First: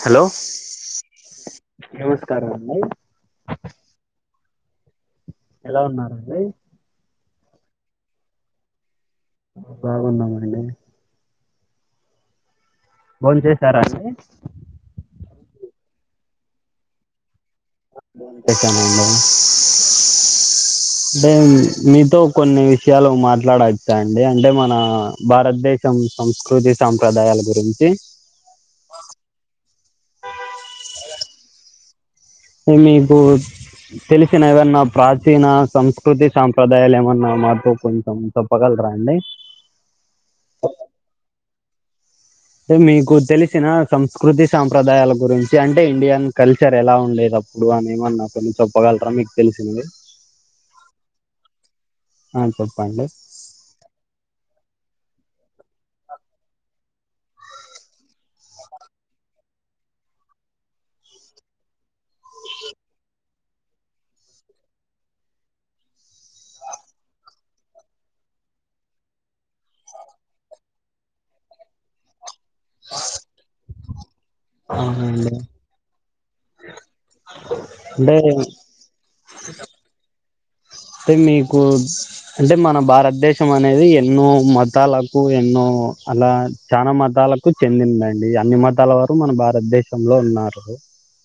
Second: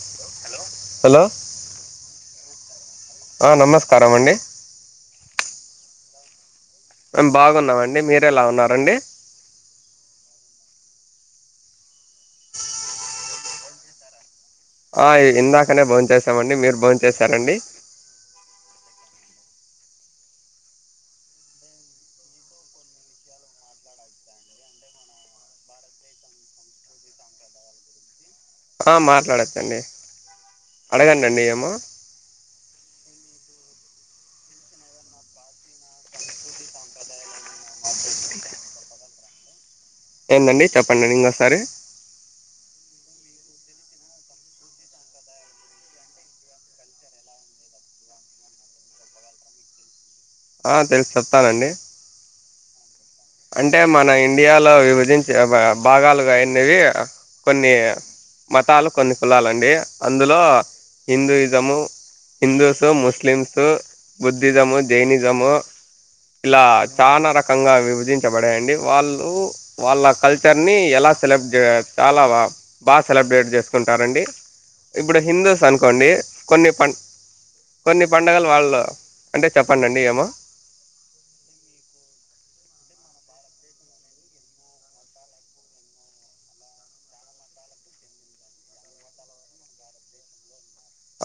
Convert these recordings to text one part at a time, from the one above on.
Hello hello ఎ కరాన్ని ఆ నమస్కారం అండి ఎలా ఉన్నారండీ బాగున్నామండి మీరు ఎలా ఉన్నారండి బాగున్నామండి బోంచేశారా అండి ఆ ఇందాకనే బోంచేసామండి మీరు బోంచేశారండి అ బోంచేశామ అంటే మీతో కొన్ని విషయాలు మాట్లాడచ్చా అండి అంటే మన భారతదేశం సంస్కృతి సాంప్రదాయాల గురించి ఆ మాట్లాడచ్చండి అడగం డండి ఏమో మీకు తెలిసిన ఏదన్నా ప్రాచీన సంస్కృతి సాంప్రదాయాలు ఏమన్నా మాతో కొంచెం చెప్పగలరా అండి ఏందండి చెప్పండి ఇంకోసారి అంటే మీకు తెలిసిన సంస్కృతి సాంప్రదాయాల గురించి అంటే ఇండియన్ కల్చర్ ఎలా ఉండేది అప్పుడు అనేమన్నా కొన్ని చెప్పగలరా మీకు తెలిసినవి ఆ తెలుసు చెస్తానండి ఆ చెప్పండి అంటే మన ఇండియాలో విభజించే బ- భాగాలుగా అయ్యిన్నేవి కొన్ని మతాలు కొన్ని కులాలండి అందులో హిందూయిజము, హిందూసు, ముస్లిమ్సు, బుద్ధిజము, జైనిజము ఇలా చానా రకంగా విభజ విధించబడాయండి వాళ్ళు వాళ్ళ కల్చర్ ని ఎలా సెలబ్ చాలా బా సెలబ్రేట్ చేసుకుంటారండి ఇప్పుడు అవునండి హిందూస్ అనుకోండి కొన్ని పం కొన్ని అంటే పండుగలు వాళ్ళు అంటే చెప్పండండి ఏమో అంటే మీకు అంటే మన భారతదేశం అనేది ఎన్నో మతాలకు ఎన్నో అలా చానా మతాలకు చెందిందండి అన్ని మతాల వారు మన భారతదేశంలో ఉన్నారు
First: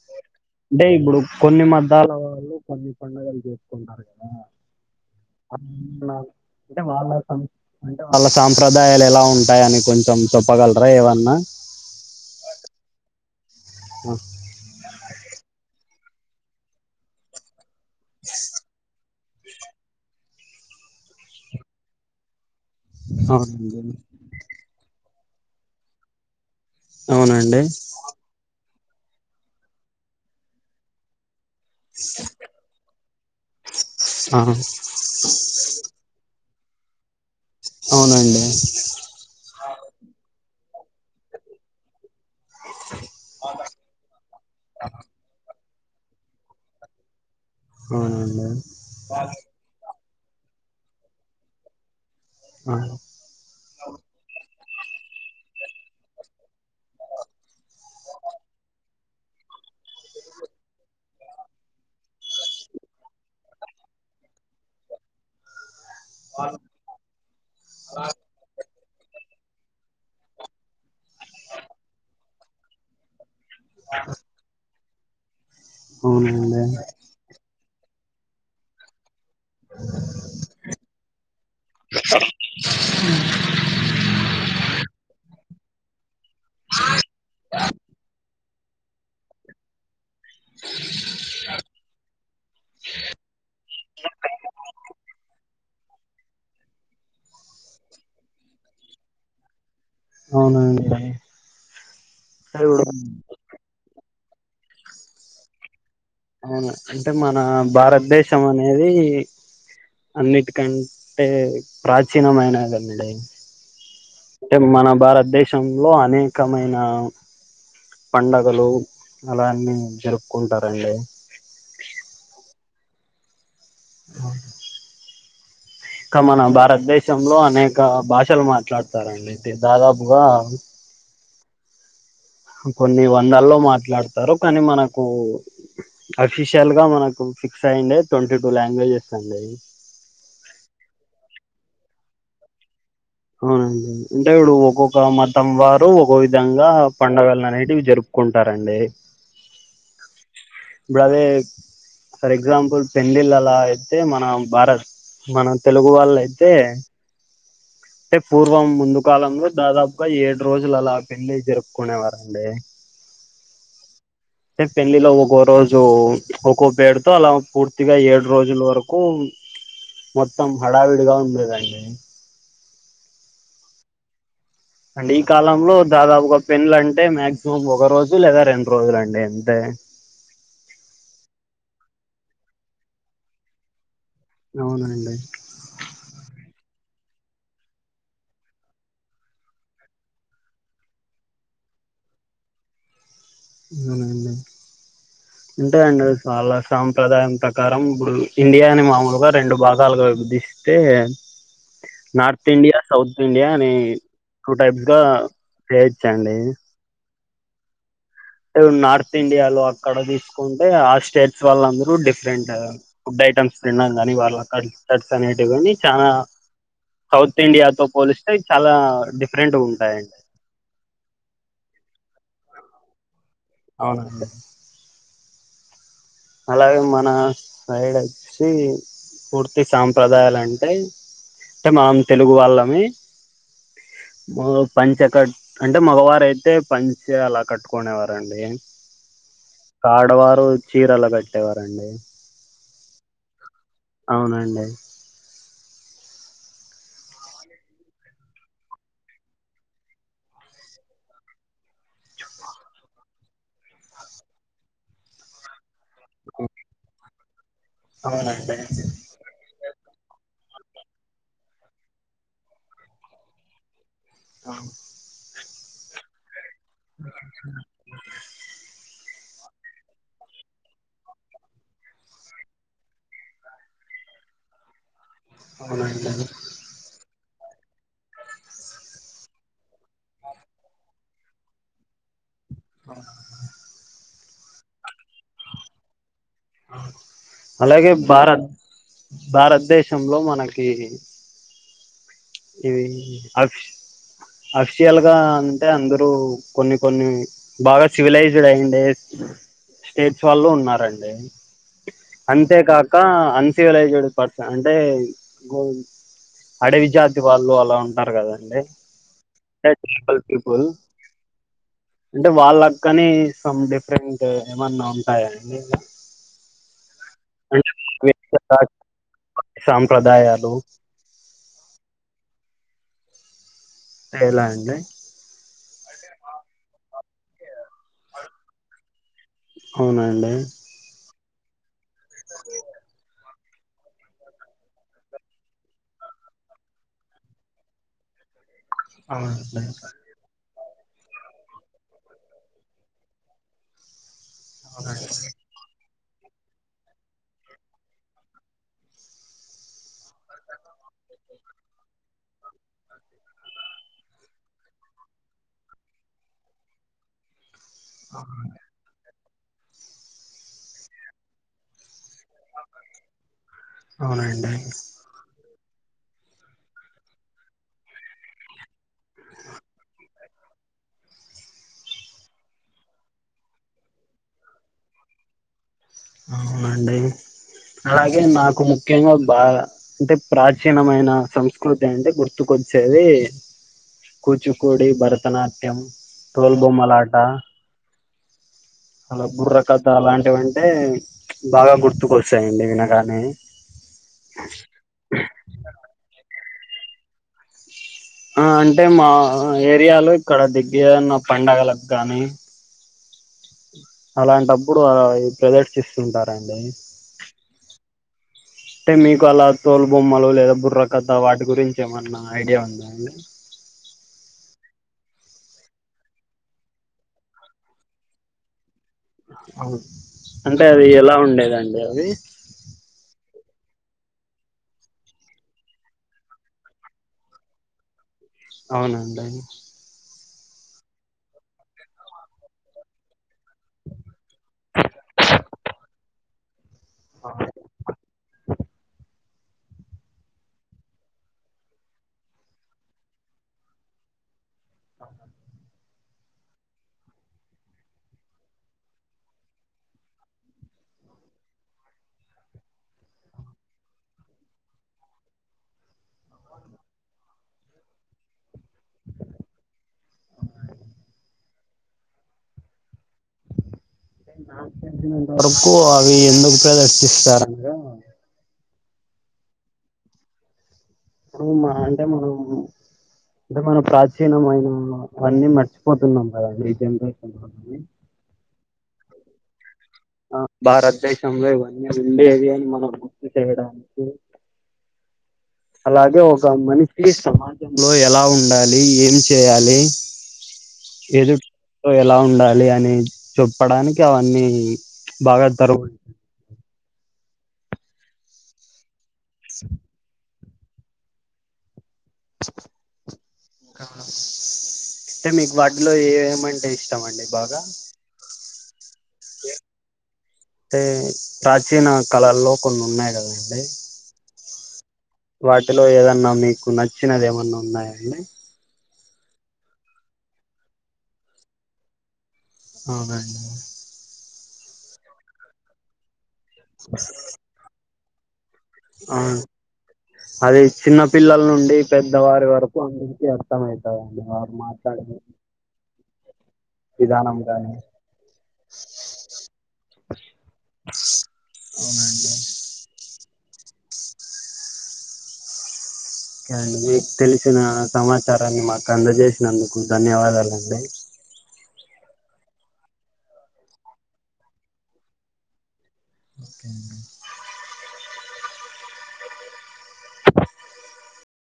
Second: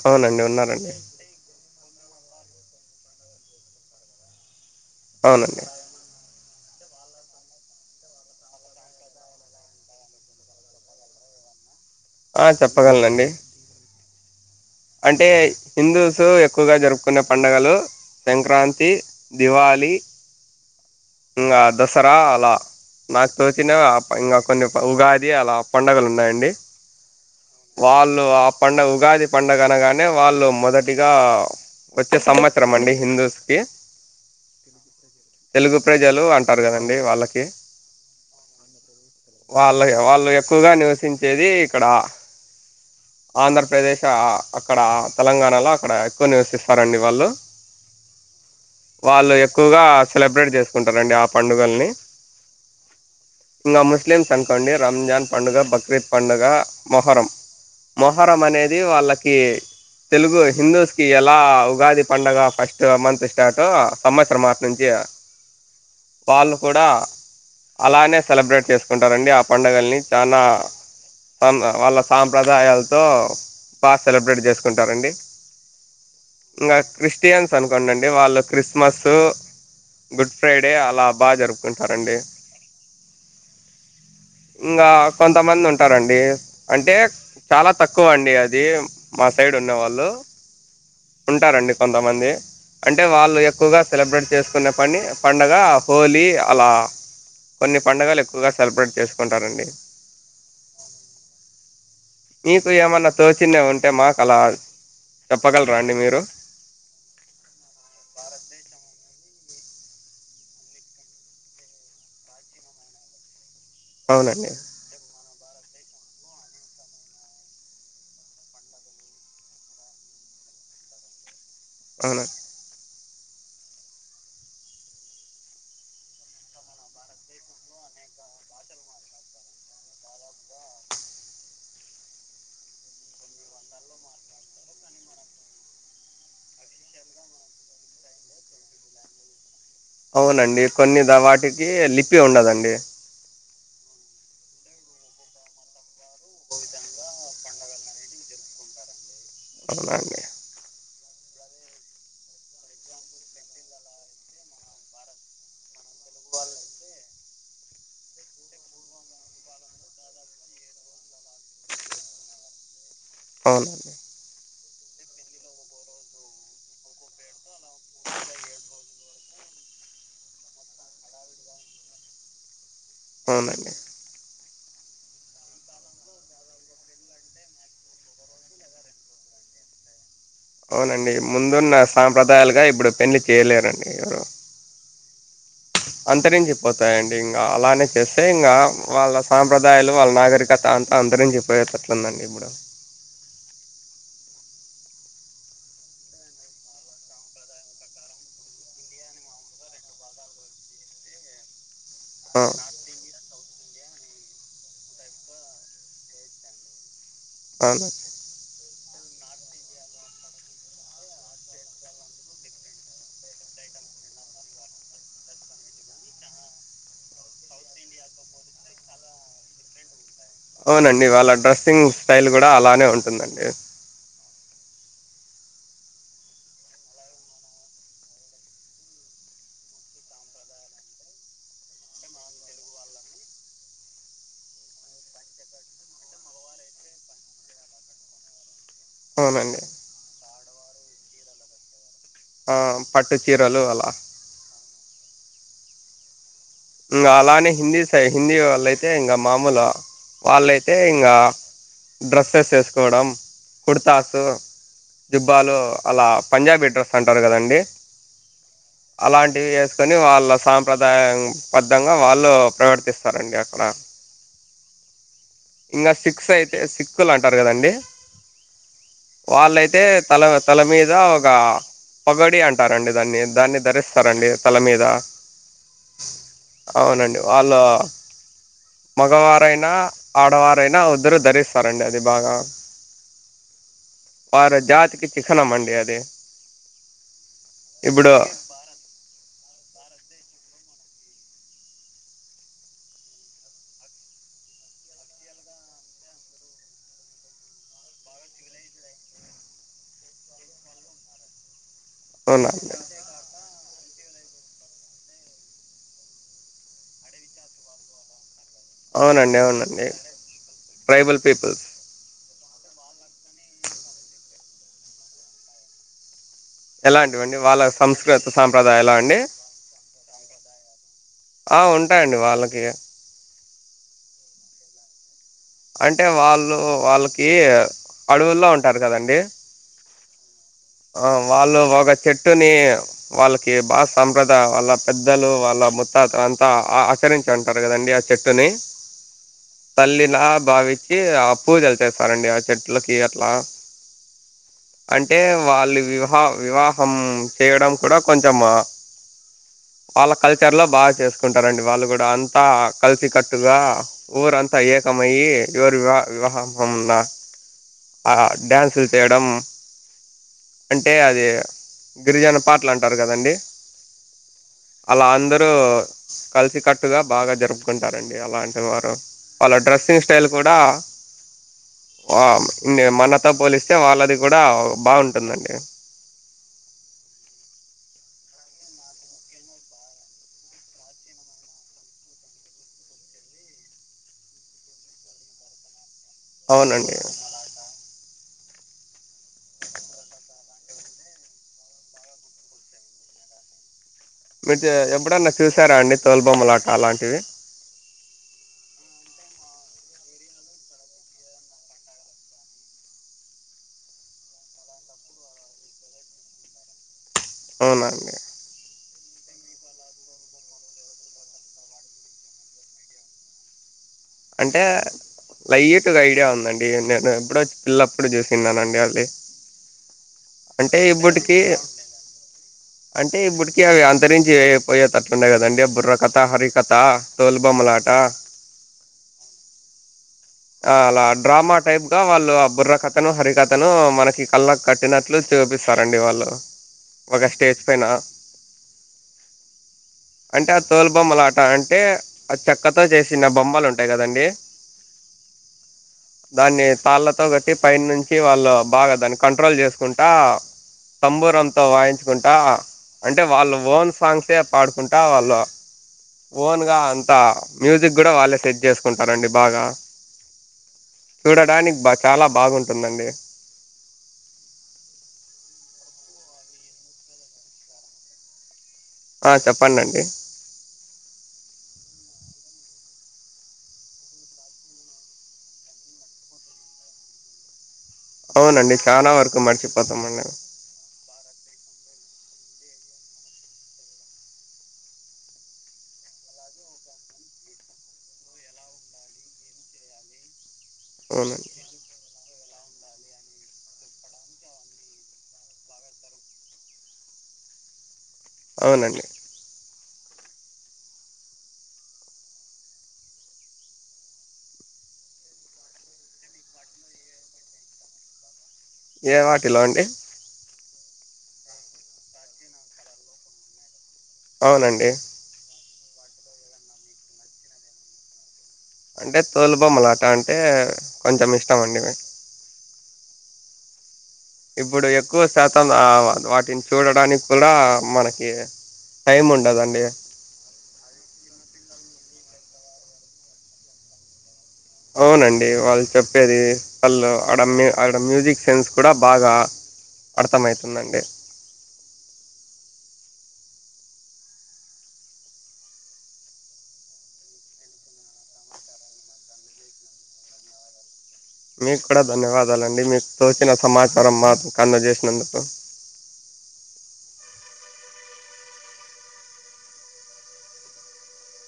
అవునండి అంటే ఉన్నారండి ఇప్పుడు కొన్ని మద్దాల వాళ్ళు కొన్ని పండుగలు చేసుకుంటారు కదా అవునండి అన్నా అంటే వాళ్ళ సం అంటే వాళ్ళ సాంప్రదాయాలు ఎలా ఉంటాయని కొంచెం చెప్పగలరా ఏవన్నా ఆ చెప్పగలనండి ఆఓ అంటే హిందూ తో ఎక్కువగా జరుపుకునే పండుగలు సంక్రాంతి దివాళి ఇంకా దసరా అలా నాకు తోచిన అవునండి ప ఇంకా కొన్నీ ఉగాది అది అలా పండుగలు ఉన్నాయండి. అవునండి వాళ్ళు ఆ పండగ ఉగాది పండుగ అనగానే వాళ్ళు మొదటిగా వచ్చే సంవత్సరం అండి హిందూస్ కి ఆ తెలుగు ప్రజలు అం స్తార్ కదండి వాళ్ళకి కి అవునండి వాళ్ళై వాళ్ ఎక్కువగా నివసించేది ఇక్కడ ఆంధ్రప్రదేశ్ ఇంక అక్కడ తెలంగాణలో అక్కడ ఎక్కువ నివసిస్తారండి వాళ్ళు అవును వాళ్ళు ఎక్కువగా సెలబ్రేట్ చేసుకుంటారండి ఆ పండుగల్ని ఆ ఇంగ ముస్లింసం వండి రంజాన్ పండుగ బక్రీద్ పండుగ మొహర్రం మొహర్రం అనేది అది వాళ్ళకి తెలుగు హిందూస్ కి ఎలా ఉగాది పండగ ఫస్ట్ మంత్ స్టార్టో సంవత్సరం మాస నుంచి వాళ్ళు కూడా అలానే సెలబ్రేట్ చేసుకు ఉంటారండి ఆ పండుగల్ని చాలా వాళ్ళ వాళ్ళ సాంప్రదాయాలతో బా సెలబ్రేట్ చేసు చేసుకుంటారండి. హ్మ్ ఉందే ఇంకా క్రిస్టియన్స్ అనుకోండండి వాళ్ళు క్రిస్మస్సు గుడ్ ఫ్రైడే అలా బా జరుపుకుంటారండి ఇంగా కొం కొంతమంది ఉంటారండి అంటే చాలా తక్కువ అండి అది ఇది మా సైడ్ ఉన్నవాళ్ళు ఉంటారండి కొంతమంది అంటే వాళ్ళు ఎక్కువగా సెలబ్రేట్ చేసుకొనే పని పండగ హోలీ అలా కొన్ని పండగలు ఎక్కువగా సెలబ్రేట్ చేసుకుంటారండి. అవునా ఇంక చిన్న ఉంటే మాకు అలా చెప్పగలరా అండి మీరు అవున అంటే మన భారతదేశం అనేది అన్నిటి కంటే ప్రాచీనమైనదండి అవునండి అంటే మన భారతదేశం లో అనేకమైన పండగలు అలా అన్ని జరుపుకుంటారండి అవును అవును ఇక మన భారతదేశంలో అనేక భాషలు మాట్లాడతారండి అంటే దాదాపుగా కొన్ని వందల్లో మాట్లాడతారు కానీ మనకు అఫీషియల్ గా మనకు ఫిక్స్ అయ్యండే ట్వంటీ టూ లాంగ్వేజెస్ అండి అవునండి కొన్నిద వాటికి లిపి ఉండదండి అవునండి అంటే ఇప్పుడు ఒక్కొక్క మతం వార్ రు ఒక విధంగా పండగల నైటివి జరుపుకుంటారండి అవునా అండి ఇప్పుడు అదే ఫర్ ఎగ్జాంపుల్ పెండ్లిళ్ళ అలా అయితే మన భారత్ మన తెలుగు వాళ్ళు అయితే అంటే పూర్వం ముందు కాలంలో దాదాపుగా ఏడు రోజులు అలా పెండ్లిళ్లు జరుపుకునేవారండి అవును టే పెళ్లిలో ఒక్కో రోజు ఒక్కో పేరుతో అలా పూర్తిగా ఏడు రోజుల వరకు మొత్తం హడావిడిగా ఉండేదండి అవునండి అండ్ ఈ కాలంలో దాదాపుగా పెన్లంటే మాక్సిమం ఒక రోజు లేదా రెండు రోజులు అండి అంతే అవునండి ముందున్న సాంప్రదాయాలుగా ఇప్పుడు పెళ్లి చేయలేరండి ఏయో అవునండి అంతరంచి పొత్ తాయండి ఇంగా అలానే చేస్తే ఇంగా వాళ్ళ సాంప్రదాయాలు వాళ్ళ నాగరికత అంతా అందరిం చెప్పయేటట్లుందండి ఇప్పుడు అవునండి ఉంటాంయడి వాళ్ళ సాంప్రదాయం ప్రకారం ఇప్పుడు ఇండియాని మామూలుగా రెండు భాగాలుగా విభజిస్తే ఆ నార్త్ ఇండియా సౌత్ ఇండియా అని టూ టైప్స్ గా చేయొచ్చండి అవును అంటే నార్త్ ఇండియాలో అక్కడ తీసుకుంటే ఆ స్టేట్స్ వాళ్ళ అందరూ డిఫరెంట్ ఫుడ్ ఐటమ్స్ తిండం కాని వాళ్ళ కల్చర్స్ అనేటివని చానా సౌత్ ఇండియాతో పోలిస్తే చాలా డిఫరెంట్ ఉంటాయండి అవునండి వాళ్ళ డ్రెస్సింగ్ స్టైల్ కూడా అలానే ఉంటుందండి అవునండి అలాగే మన సైడ్ ఒచ్చి పూర్తి సాంప్రదాయాలు అంటే టే మనం తెలుగు వాళ్ళమీ పంచ కట్ అంటే మగవారు అయితే పంచ అలా కట్టుకునేవారండి అవునండి ఆడవారు ఒచ్చి చీరల కట్టేవారండి ఆ పట్టు చీర అవునండి ఇంగా అలానే హిందీ సై హిందీ వాళ్ళయితే ఇంగా మామూలు వాళ్ళయితే ఇంగా డ్రస్సెస్ వేసుకోవడం కుర్తాస్ జుబ్బాలు అలా పంజాబీ డ్రస్ అం టరు కదండి అవునండి కని వాళ్ళ సాంప్రదాయం బద్ధంగా వాళ్ళు ప్రవర్తిస్తారండి అక్కడ అహ్ ఇంగ సిక్స్ యి టే సిక్కులు అంటారు కదండి వాళ్ళయితే తల తల మీద ఒక పొగడి అంటారండి దాన్ని దాన్ని ధరిస్తారండి తల మీద అవునంట అవునండి వాళ్ళు మగవారైనా ఆడవారైనా అవు ఇద్దరు ధరిస్తారండి అది బాగా అ వారు జాతికి చిహ్నం అండి అది అలాగే ఇప్పుడు భారత్ భారత దేశ విషయం లో మనకి ఇవి అఫిషియల్గా అంటే అందరూ కొన్ని కొన్ని బాగా సివిలైజ్డ్ అయిండే స్టేట్స్ వాళ్ళు ఉన్నారండి అవునండి అంతేకాక అం సివిలైజ్డ్ పర్సన్ అంటే అడ విద్యార్థి వాళ్ళు అలా ఉంటారు కదండి అవునండి అవునండి పీపుల్ ట్రైబల్ పీపుల్స్ అంటే వాళ్ళ కాని సం డిఫరెంట్ ఏమన్నా ఉంటాయాండి ఇ ఎలాంటివండి వాళ్ళ సంస్కృతి సాంప్రదాయలా అండి సాంప్రదాయాలు ఆ ఉంటాయండి వాళ్లకి ఏలా అండి అంటే వాళ్ళు వాళ్ళకి ఈ అడవుల్లో ఉంటారు కదండి అవునా అండి ఆ వాళ్ళు ఒక చెట్టుని వాళ్ళకి బాగ సాంప్రదాయ వాళ్ళ పెద్దలు వాళ్ళ మత్తాతలు అంతా ఆచరించి ఉంటారు కదండి ఆ చెట్టుని అవునండి తల్లి లా బావిచ్చి ఆ పూజలు చేస్తారండి ఆ చెట్లకి అట్లా అవున అంటే అండి వాళ్ళు వివాహ వివాహం చేయడం కూడా కొంచెం వాళ్ళ కల్చర్ లో బాగా చేసుకుంటారండి వాళ్ళు కూడా అ అంతా కలిసి కట్టుగా ఊరంతా ఏకమయ్యి ఎవరు వివా వివాహమున్న ఆ డ్యాన్సులు చేయడం అంటే అది గిరిజన పాటలు అంటారు కదండి అవునండి అలా అందరూ కలిసి కట్టుగా బాగా జరుపుకుంటారండి అలాంటి వారు వాళ్ళ డ్రెస్సింగ్ కూడా ఆ మనతో పోలిస్తే వాళ్ళది కూడా బాగుంటు టుందండి అవునండి అలాగే నాకు ముఖ్యంగా బా అంటే ప్రాచీనమైన సంస్కృతి అంటే గుర్తుకొచ్చేది కూచిపూడి, భరతనాట్యం టోల్ అవునండి బొమ్మలాట అలా బుర్రకథ అలాంటివంటి అంటే బాగా గుర్తుకొస్తాయండి వినగానే మీరు ఎబ్బుడన్నా చూసారా అండి తోలు బొమ్మలాట అలాంటివి ఆ అంటే మా ఏరియాలో ఇక్కడ దిగ్గన్న పండగలకు గానీ అలాంటప్పుడు ప్రదర్శిస్తుంటారండి అవునా అండి అంటే మీకు అలా తోలు బొమ్మలు లేదా బుర్ర కథ వాటి గురించి ఏమన్నా ఐడియా ఉందా అండి అంటే లైట్గా ఐడియా ఉందండి నేను ఎప్పుడోచ్చి పిల్లప్పుడు చూసిన్నానండి అ అవును అంటే అది ఎలా ఇప్పటికి ఉండేదండి అవి అంటే ఇప్పటికి అవి అంతరించి పోయేటట్లుండయి కదండి బుర్ర కథ హరికథ తోల్ బొమ్మలాట అవునండి ఆ అలా డ్రామా టైప్ గా వాళ్ళు ఆ బుర్రకథ ను హరికథ అతను మనకి కళ్ళ కట్టినట్లు చూపిస్తారండి వాళ్ళు ఒక స్టేజ్ పైన అంటే ఆ తోలు బొమ్మలాట అంటే ఆ చెక్కతో చేసిన బొమ్మలు ఉంటాయి కదండి దాన్ని తాళ్ళతో కట్టి పైనుంచి వాళ్ళు బాగా దాన్ని కంట్రోల్ చేసుకుంటా సంబూరంతో వాయించుకుంటా అంటే వాళ్ళు ఓన్ సాంగ్సే పాడుకుంటా వాళ్ళు ఓన్గా అంత మ్యూజిక్ కూడా వాళ్ళే సెట్ చేసుకుంటారండి బాగా అవునా అండి చూడడానికి బా చాలా బాగుంటుందండి నాకితెలిసినంతవరకు అవి ఎందుకు ప్రదర్శిస్తారనగా ఆ చెప్పండండి మ అంటే మనం అంటే మనం ప్రాచీనమైన అవన్నీ మర్చిపోతున్నాం కదండి జెనరేషన్లో అవునండి చానా వరకు మర్చి భారతదేశంలో ఇవన్నీ ఉండేది అని మనం గుర్తు చేయడానికి అలాగే ఒక మనిషి సమాజంలో ఎలా ఉండాలి ఏమి చేయాలి ఎదు అవునండి. ఎలా ఉండాలి అని చెప్పడానికి అవన్నీ బాగా తరువ అవునండి అంటే మీకు వాటి లో ఏమంటే ఇష్టమండి బాగా ఏ వాటిలో అండి అంటే ప్రాచీన కళల్లో కొన్ని ఉన్నాయి కదండి అవునండి వాటిలో ఏదన్నా మీకు నచ్చినది ఏమన్నా ఉన్నాయా అండి అంటే తోలు బొమ్మలాట అంటే కొంచెం ఇష్టం అండి అవునా అండి ఇప్పుడు ఎక్కువ శాతం ఆ వా టిని చూడడానికి కూడా మన ఆ అది చిన్న పిల్లల్ నుండి. పెద్దవారి వరకు అందరికీ అర్థమైతదండి. అవునండి వాళ్లు చెప్పేది. వాళ్ళు విధానం ఆడ మ్యూ గాని ఆడ మ్యూజిక్ సెన్స్ కూడా బాగా అర్థమైతుందండి. అవునండి ఓకే అండి. మీకు తెలిసిన సమాచారాన్ని మాకు అందజేసినందుకు ధన్యవాదాలండి. మీకు కూడా ధన్యవాదాలండి. మీకు తోచిన సమాచారం మాకు అందజేసినందుకు. ఓకే అండి